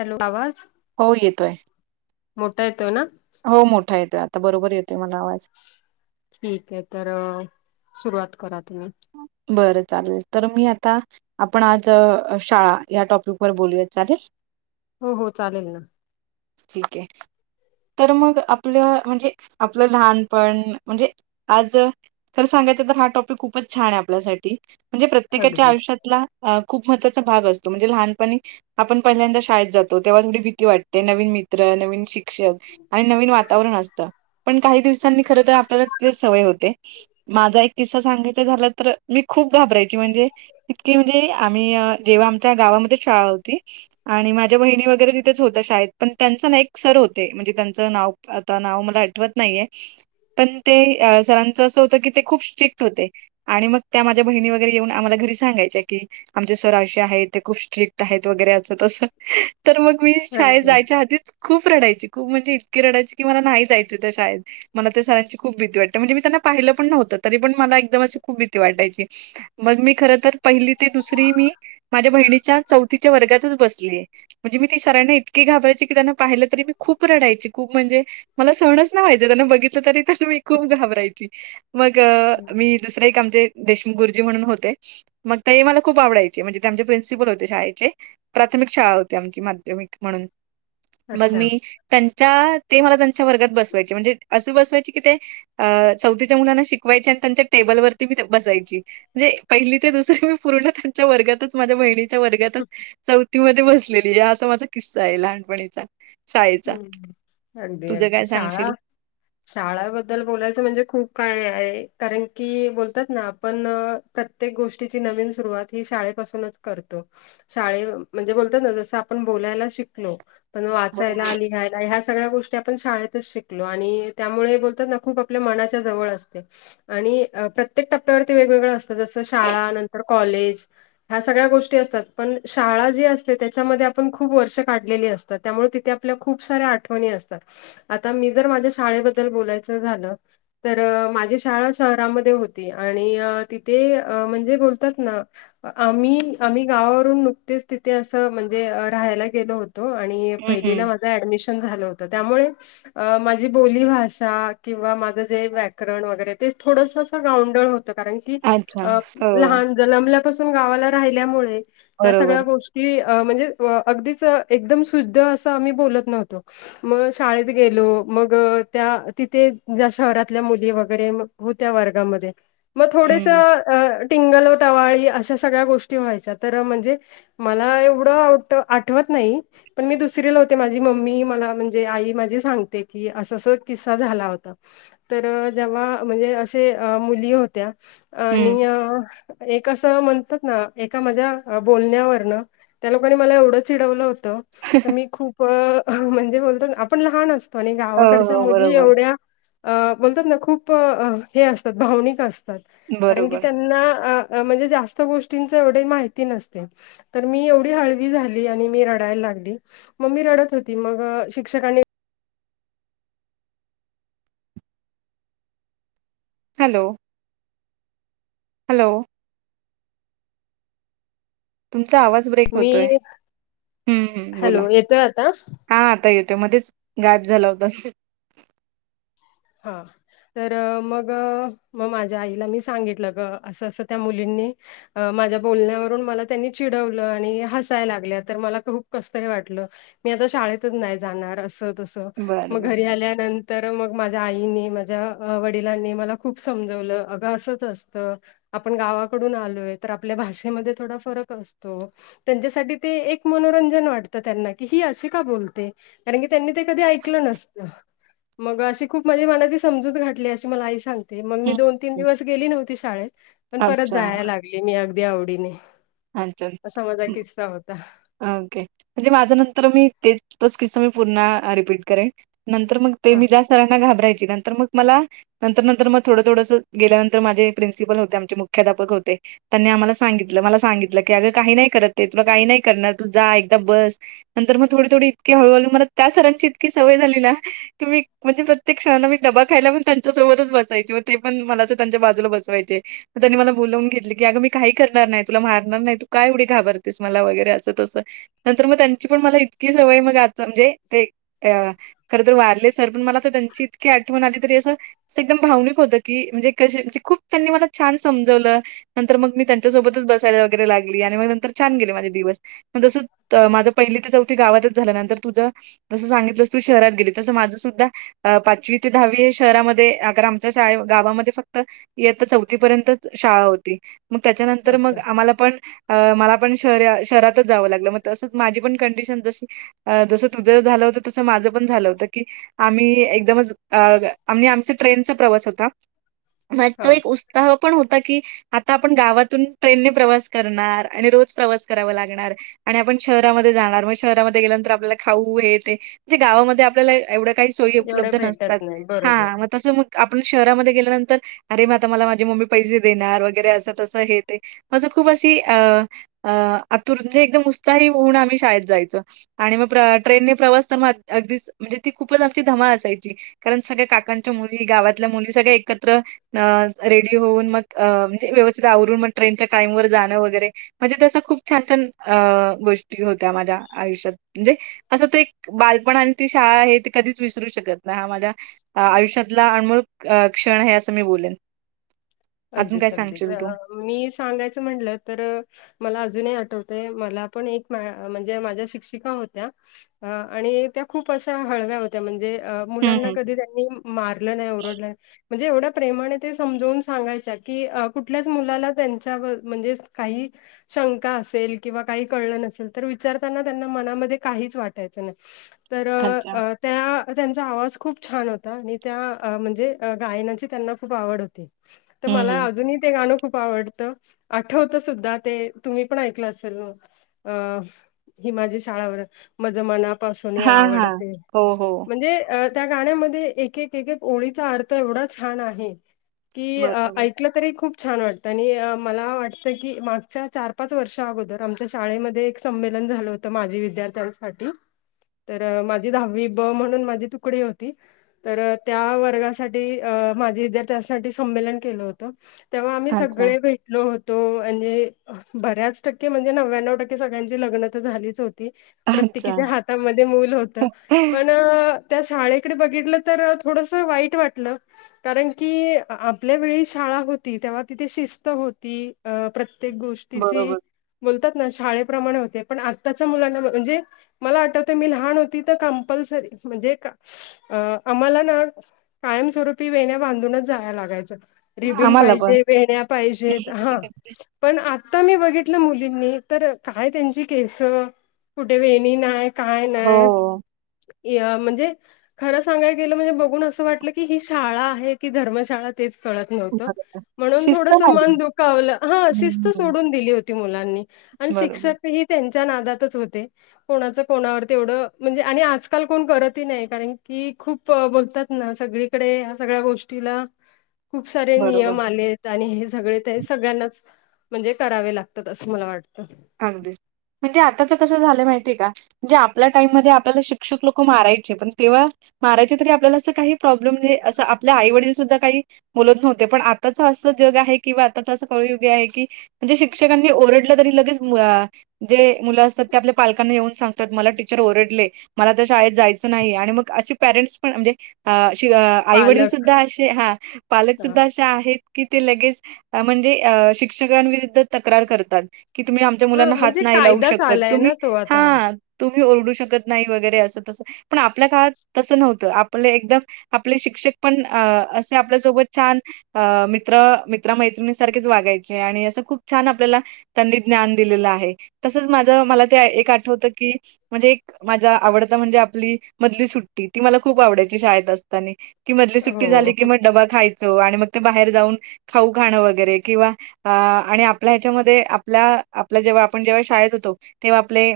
Hello आवाज हो येतोय. मोठा येतोय ना. हो मोठा येतो आता, बरोबर येतोय मला आवाज. ठीक आहे, तर सुरुवात करा तुम्ही. बरं चालेल. तर मी आता आपण आज शाळा या टॉपिकवर बोलूया. चालेल? हो हो चालेल ना. ठीक आहे. तर मग आपलं म्हणजे आपलं लहानपण म्हणजे आज खरं सांगायचं तर हा टॉपिक खूपच छान आहे आपल्यासाठी. म्हणजे प्रत्येकाच्या अगदीच आयुष्यातला अ खूप महत्वाचा भाग असतो. म्हणजे लहानपणी आपण पहिल्यांदा शाळेत जातो, तेव्हा थोडी भीती वाटते. नवीन मित्र नवीन शिक क्षक आणि नवीन वातावरण असतं. पण काही दिवसांनी खर तर आपल्याला तिथलीच सवय होते. माझा एक किस्सा सांगाय ते झालं तर मी खूप घाबरायची म्हणजे इतकीे म्हणजे आम्ही जेव्हा आमच्या गावामध्येच शाळा होती आणि माझ्या बहिणी वगैरे तिथेच होत्या शाळेत, पण त्यांचं ना एक सर होते. म्हणजे त्यांचं नाव आता नाव मला आठवत नाहीये. पण ते सरांचं असं होतं की, ते खूप स्ट्रिक्ट होते. आणि मग त्या माझ्या बहिणी वगैरे येऊन आम्हाला घरी सांगायच्या की आमचे सर अशे आहेत, ते खूप स्ट्रिक्ट आहेत वगैरे असं तसं. तर मग मी शाळेत अगदीच जायच्या आधीच खूप रडायची खूप म्हणजे इतकी रडायची, की मला नाही जायचं त्या शाळेत. मला त्या सरांची खूप भीती वाटते. म्हणजे मी त्यांना पाहिलं पण नव्हतं तरीपण मला एकदम अशी खूप भीती वाटायची. मग मी खर तर पहिली ते दुसरी मी माझ्या बहिणीच्या चौथीच्या वर्गातच बसलीय. म्हणजे मी त्या सरांना इतकी घाबरायची की, त्यांना पाहिलं तरी मी खूप रडायची. खूप म्हणजे मला सहणच नाही व्हायचं, त्यांना बघितलं तरी त्यांना मी खूप घाबरायची. मग हम्म. मी दुसरे एक आमचे देशमुख गुरुजी म्हणून होते मग ताई मला खूप आवडायचे म्हणजे ते आमचे प्रिन्सिपल होते शाळेचे. प्राथमिक शाळा होती आमची माध्यमिक म्हणून, मग अच्छा मी त्यां च्या ते मला त्यांच्या वर्गात बसवायचे म्हणजे असे बसवायचे की ते चौथीच्या मुलांना शिकवायच्या त्यांच्या टेबलवरती मी बसायची. म्हणजे पहिली ते दुसरी मी पूर्ण त्यांच्या वर्गातच माझ्या बहिणी वर्गातच चौथीमध्ये बसलेली. असा माझा किस्सा आहे लहानपणीचा. शाळेचा. हम्म अगदी तुझं अगदी काय शाळा सांगशील? शाळाबद्दल बोलायचं म्हणजे खूप काय आहे, कारण की बोलतात ना आपण प्रत्येक गोष्टीची नवीन सुरुवात ही शाळेपासूनचं करतो. शाळे म्हणजे बोलतात ना जसं आपण बोलायला शिकलो. पण बरोबर. वाचायला लिहाय ह्या सगळ्या गोष्टी आपण शाळेतच शिकलो आणि त्यामुळे बोलतात ना खूप आपल्या मनाच्या जवळ असते. आणि अ प्रत्येक टप्प्यावरती वेगवेगळं असतं. जसं शाळा नंतर कॉलेज ह्या सगळ्या गोष्टी असतात. पण शाळा जी असते त्याच्यामध्ये आपण खूप वर्ष काढलेली असतात. त्यामुळं ते त्या आपल्या खूप साऱ्या आठवणी असतात. आता मी जर माझ्या शाळेबद्दल बोलायचं झालं तर माझी शाळा शहरामध्ये होती आणि तिथे म्हणजे बोलतात ना आम्ही आम्ही गावावरून नुकतेच तिथे असं म्हणजे राहायला गेलो होतो. आणि हं, हं. पहिलीला माझं ऍडमिशन झालं होतं त्यामुळे अ माझी बोलीभाषा किंवा माझं जे व्याकरण वगैरे ते थोडसंच गावंढळ होत, कारण की अच्छा. अ हो, लहान जलमल्यापासून गावाला राहिल्यामुळे, त्या सगळ्या बरोबर. गोष् की अ म्हणजे वअगदीच एकदम शुद्ध असं आम्ही बोलत नव्हतो. मग शाळेत गेलो. मग त्या तिथे ज्या शहरातल्या मुली वगैरे मग, होत्या वर्गामध्ये म थोडस हं, अ टिंगल व टवाळी अशा सगळ्या गोष्टी व्हायच्या तर म्हणजे, मला एवढं आवठ आठवत नाही, पण मी दुस सिरीयल होते माझी मम्मी मला म्हणजे आई माझी सांगते, की असं असं किस्सा झाला होता. तर जेव्हा म्हणजे असे मुली होत्या हं. आणि या एक असं म्हणतात ना, एका माझ्या बोलण्यावरनं त्या लोकांनी मला एवढं चिडवलं होतं. तर मी खूप म्हणजे बोलतो ना आपण लहान असतो आणि हो, गावाकडच्या हो. मुली बरोबर, एवढ्या अ बोलतात ना खूप हे असतात, भावनिक असतात कारण की बरोबर. त्यांना. म्हणजे, जास्त गोष्टींच एवढे माहिती नसते. तर मी एवढी हळवी झाली आणि मी रडायला लागली मग मी रडत होती मगं शिक्षकांनी हॅलो. हॅलो, तुमचा आवाज ब्रेक मी होतोय हम्म हम्म बोला. हॅलो येतोय आता हा हा आता येतोय मध्येच गायब झाला होता. हां. तर मग मग माझ्या आईला, मी सांगितलं गं असं असं त्या मुलींनी. अ माझ्या बोलण्यावरून मला त्यांनी चिडवलं आणि हसाय लागल्या तर मला खूप कसतरी वाटलं. मी आता शाळेतच नाही जाणार, असं तसं मग बरोबर घरी आल्यानंतर मग. माझ्या आईनी माझ्या वडिलांनी मला खूप समजवलं अगं असंच असतं. आपण गावाकडून आलोय, तर आपल्या भाषेमध्ये थोडा फरक असतो. त्यांच्यासाठी ते एक मनोरंजन वाटतं त्यांना की ही अशी का बोलते? कारण की त्यांनी ते कधी ऐकलं नसत मग अशी खूप म्हणजे मनाची समजूत घातली अशी मला आई सांगते मग मी हं. दोन-तीन दिवस गेली नव्हती शाळेत. पण परत अच्छा जायला लागले, मी अगदी आवडीने. हालचाल असा माझा किस्सा होता. ओके. म्हणजे माझ्या नंतर मी ते तोच किस्सा मी पूर्ण रिपीट करेन. नंतर मग ते, हां. मी ज्या सरांना घाबरायची नंतर मग. मला नंतर-नंतर मग थोडं थोडंस गेल्यानंतर माझे प्रिन्सिपल होते आमचे मुख्याध्यापक होते. त्यांनी आम्हाला सांगितलं मला सांगितलं की अगं काही नाही करत ते तुला काही नाही करणार तू जा एकदा बस. नंतर मग थोडी थोडी इतके, हळूहळू मला त्या सरांची इतकी सवय झाली ना. कि मी म्हणजे प्रत्येक क्षणाला मी डबा खायला पण त्यांच्यासोबतच बसायचे ते, पण मला अस त्यांच्या बाजूला बसवायचे. म त्यांनी मला बोलावून घेतलं की अगं मी काही करणार नाही तुला मारणार नाही तू काय एवढी घाबरतेस मला वगैरे असं तसं नंतर म त्यांची पण मला इतकी सवय मग आता म्हणजे ते क्यावा खरं तर वारलेच सर पण मला त्यांची इतकी, आठवण आली तरी असं एकदम भावनिक होतं. की म्हणजे कशी अशी म्हणजे खूप त्यांनी मला छान समजवलं नंतर मग मी त्यांच्या सोबतच बस सवय वगैरे लागली, आणि मग नंतर छान गेले माझे दिवस. मग तसं माझं पहिली ते चौथी गावातच झालं, नंतर तुझं. जसं सांगितलंस, तू शहरात गेली तसं माझं सुद्धा. अ.. पाचवी ते दहावी शहरामध्ये, अगर आमच्या शाळ गावामध्ये फक्त. इयत्ता चौथीपर्यंतच शाळा होती, मग त्याच्यानंतर अच्छा. मग. मला पण, मला पण शहरात जावं लागल. तसंच माझी पण कंडिशन तशी. जसं तुझं झालं होतं, तसं माझं पण झालं होतं की. आम्ही एकदमच अगं आम्ही आमचं ट्रेनचा प्रवास होता. म तो हां. एक उत्साह पण होता की, आता आपण गावातून. ट्रेनने प्रवास करणार आणि रोज प्रवास करावा लागणार. आणि आपण शहरामध्ये जाणार मगशहरामध्ये गेल्यानंतर आपल्याला खाऊ हे ते जे गावामध्ये आपल्याला एवढं काही सोई एवढ्या उपलब्ध नसतात भेटत नाही. हा बरोबर. तसं मग आपण शहरामध्ये गेल्यानंतर अरे, मग आता मला माझी मम्मी पैसे देणार वगैरे असं तसं हे ते. माझ खूप अशी अ -आतुर म्हणजे, एकदम उत्साही होऊन आम्ही शाळेत जायचो. आणि मग ट्रेनने प्रवास तर मग, अगदीच म्हणजे ती खूपच आमची धमाल असायची. कारण सगळ्या काकांच्या मुली गावातल्या मुली सगळ्या एकत्र अ रेडी होऊन मग अ म्हणजे व्यवस्थित आवरून मग ट्रेनच्या टाइम वर जाणं वगैरे म्हणजे तसं खूप छान छान अ.. गोष्टी होत्या. माझ्या आयुष्यात म्हणजे, असं तो एक बालपण आणि ती शाळा आहे, ते कधीच विसरू शकत नाही. हा माझ्या अ.. आयुष्यातला अनमोल क्षण आहे, असं मी बोलेन. अजून काय अगदीच, अगदीच. सांगशील तू. अ, मी सांगायचं म्हणलं तर. मला अजूनही आठवत मला, पण एक म्हणजे माझ्या शिक्षिका होत्या. अ आणि त्या खूप अशा हळव्या होत्या. म्हणजे अ... हं, मुलांना हं. कधी त्यांनी मारलं नाही, ओरडल्या म्हणजे एवढं प्रेमाने ते समजवून सांगाय च्या की कुठल्याच मुलाला, त्यांच्या म्हणजेच काही. शंका असेल किंवा काही कळलं नसेल तर, विचारताना त्यांना मनामध्ये काहीच वाटायचं नाही. तर, अच्छा. त्या त्यांचा आवाज खूप छान होता आणि त्या म्हणजे गायनाची त्यांना खूप आवड होती. हं, मला हं. अजूनही ते गाणं खूप आवडतं, आठवतं सुद्धा ते तुम्ही पण ऐकलं असेल मग. अ ही माझी शाळावर, माझं मनापासूनही हां, हां. आवडते. हो, हो. म्हणजे अ त्या गाण्यामध्ये एक एक एक ओळीचा अर्थ एवढा छान आहे. की, अं.. बरोबर. तरी खूप छान वाटतं आणि मला वाटतं की, मागच्या चार पाच वर्षा अगोदर आमच्या. शाळेमध्ये एक संमेलन झालं होतं. माझी विद्यार्थ्यांसाठी, तर माझी दहावी ब म्हणून माझी तुकडी होती. तर त्या वर्गासाठी माझी विद्यार्थ्यांसाठी संमेलन. केलो होतो. तेव्हा आम्ही अच्छा, सगळे भेटलो होतो, आणि बऱ्याच टक्के म्हणजे, नन्यानव टक्के सगळ्यांची लग्न तर झालीच होती. अच्छा. प्रत्येकीच्या हातामध्ये मूल होतं, पण त्या शाळेकडे बघितलं तर थोडंसं वाईट वाटलं. कारण की, आपल्या वेळी शाळा होती तेव्हा, तिथे शिस्त होती अ.. प्रत्येक गोष्टीची. बरोबर. बोलतात ना शाळेप्रमाणे होते. पण आत्ताच्या मुलांना म्हणजे, मला आठवतंय मी लहान होती. तर कंपल्सरी म्हणजे कां, अं.. आम्हाला ना, कायमस्वरूपी वेण्या बांधूनच जाया लागायचं. रिबीन आम्हाला पण. पाहिजे, वेण्या पाहिजेत हां.. पण आता मी बघितलं मुलींनी, तर काय त्यांची केस कुठे वेणी नाय. काय नाय हो, म्हणजे, खरं सांगाय गेलं म्हणजे बघून, असं वाटलं की ही शाळा आहे की धर्मशाळा. तेच कळत नव्हत बरोबर. म्हणून, शिस्त थोडंसं नाही. मन दुखावलं हा शिस्त हं. सोडून दिली होती. ती मुलांनी आणि बरोबर, शिक्षक हि त्यांच्या नादातच होते. कोणाच कोणावर तेवढं म्हणजे, आणि आजकाल कोण करतही नाही कारण की खूप. बोलतात ना सगळीकडे, या सगळ्या गोष्टीला खूप सारे बरोबर. नियम आलेत. आणि हे सगळे ते सगळ्यांनाच म्हणजे करावे लागतात, असं मला वाटतं. अगदीच म्हणजे, आताच कसं झालं माहितीय कां. जे आपल्या टाइममध्ये आपल्याला शिक्षक लोकं मारायचे, पण तेव्हा मारायची तरी आपल्याला असं काही, प्रॉब्लेम नाही असं आपल्या आईवडील सुद्धा काही. बोलत नव्हते पण आताच असं, जग आहे की किंवा आताच असं कलयुग आहे की. म्हणजे शिक्षकांनी ओरडलं तरी लगेच, जे मुलं असतात ते आपल्या. पालकांना येऊन सांगतात. मला टीचर ओरडले मला त्याशाळेत जायचं नाही. आणि मग असे पेरेंट्स पण म्हणजे, अशी आईवडील पालक सुद्धा असे हा पालक सुुद्धा असे ते आहेत की ते लगेच, म्हणजे शिक्षकांविरूद्ध तक्रार करतात. की तुम्ही आमच्या हा मुलांना हात म्हणजे नाही लावू कायदाच शकत आलाय तुम्ही ना तो आता हा. तुम्ही ओरडू शकत नाही वगैरे असं तसं पण आपल्या काळात तसं नव्हतं आपलं एकदम आपले शिक्षक पण, अ.. असे आपल्यासोबत छान. अ.. मित्र मित्रमैत्रिणीसारखेच वागायचे, आणि असं खूप छान आपल्याला. त्यांनी ज्ञान दिलेलं आहे. तसंच माझं मला ते एक आठवत की म्हणजे एक माझा आवडता म्हणजे आपली मधली सुट्टी ती मला खूप आवडायची शाळेत असताने. की मधली सुट्टी हो. झाली की मग डबा खायचो आणि मग ते बाहेर जाऊन खाऊ खाणं वगैरे किंवा आणि आ आपल्या ह्याच्यामध्ये आप पला आपला जेव्हा आपण जेव्हा शाळेत होतो तेव्हा आपले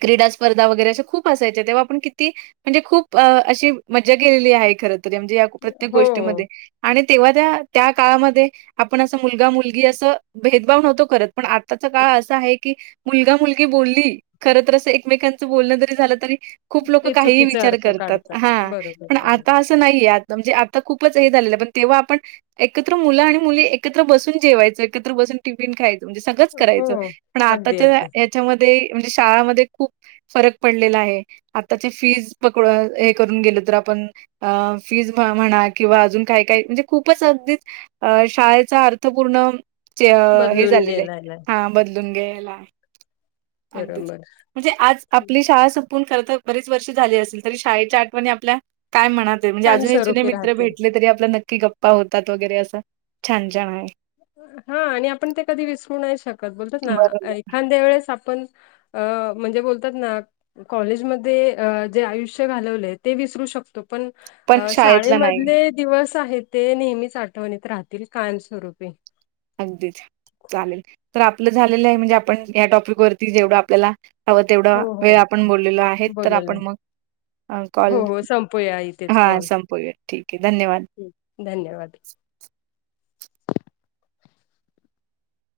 क्रीडा स्पर्धा वगैरे असे खूप असायचे तेव्हा आपण किती म्हणजे खूप अ अशी मजा केेलेली आहे खरं तरी म्हणजे या प्रत्येक हो गोष्टीमध्ये. आणि तेव्हा त्या त्या काळामध्ये आपण असं मुलगा-मुलगी असं भेदभाव नव्हतो करत. पण आत्ताचा काळ असा आहे की मुलगा-मुलगी बोलली खरं तर असं एकमेकांचं बोलणं जरी झालं तरी खूप लोकं ते काहीही चुकीचा विचार अर्थ करतात काढतात. हा बरोबर पण बरोबर. आतास ते नाहीे आहे आता म्हणजे आता खूपच हे झालेलं पण तेव्हा आपण एकत्र मुलं आणि मुली एकत्र बसून जेवायच एकत्र बसून टिफिन खाय म्हणजे सगळंच हो करायचं पण अगदी आताच्या अगदी याच्यामध्ये म्हणजे शाळामध्ये खूप फरक पडलेला आहे. आताची फीज पकड हे करून गेल तर आपण अ फीज म-म्हणा किंवा अजून काय काय म्हणजे खूपच अगदीच अ शाळेचा अर्थपूर्ण च हे बदलून गेलाला आहे हा बदलून घ्याला अगदीच बरोबर. म्हणजे आज आपली शाळा संपून खर तर बरीेच वर्ष झाली असेल, तरी शाळेच्या आठवणी आपल्या काय मनात ते म्हणजे अजून ही जुने कायमस्वरूपी मित्र राहतील. भेटले तरी आपला नक्की गप्पा होतात वगैरे असं छान-छान आहे. हा आणि आपण ते कधी विसरू नाही शकत बोलतो ना बरोबर. एखांद्या वेळेस आपण अ म्हणजे बोलतात ना कॉलेजमध्ये अ जे आयुष्य घालवलेय ते विसरू शकतो पण पण अ शाळेतला नाही. शाळेमधले दिवस आहे ते नेहमीच आठवणीत राहतील कायमस्वरूपे. अगदीच चालेल, तर आपलं झालेलं आहे म्हणजे आपण या टॉपिकवरती जेवढं आपल्याला हवं तेवढा हो हो वेळ आपण बोललेल आहे तर आपण मग आ कॉल व संपोया इथे हा संपूया ठीक आहे धन्यवाद. हम्म धन्यवाद.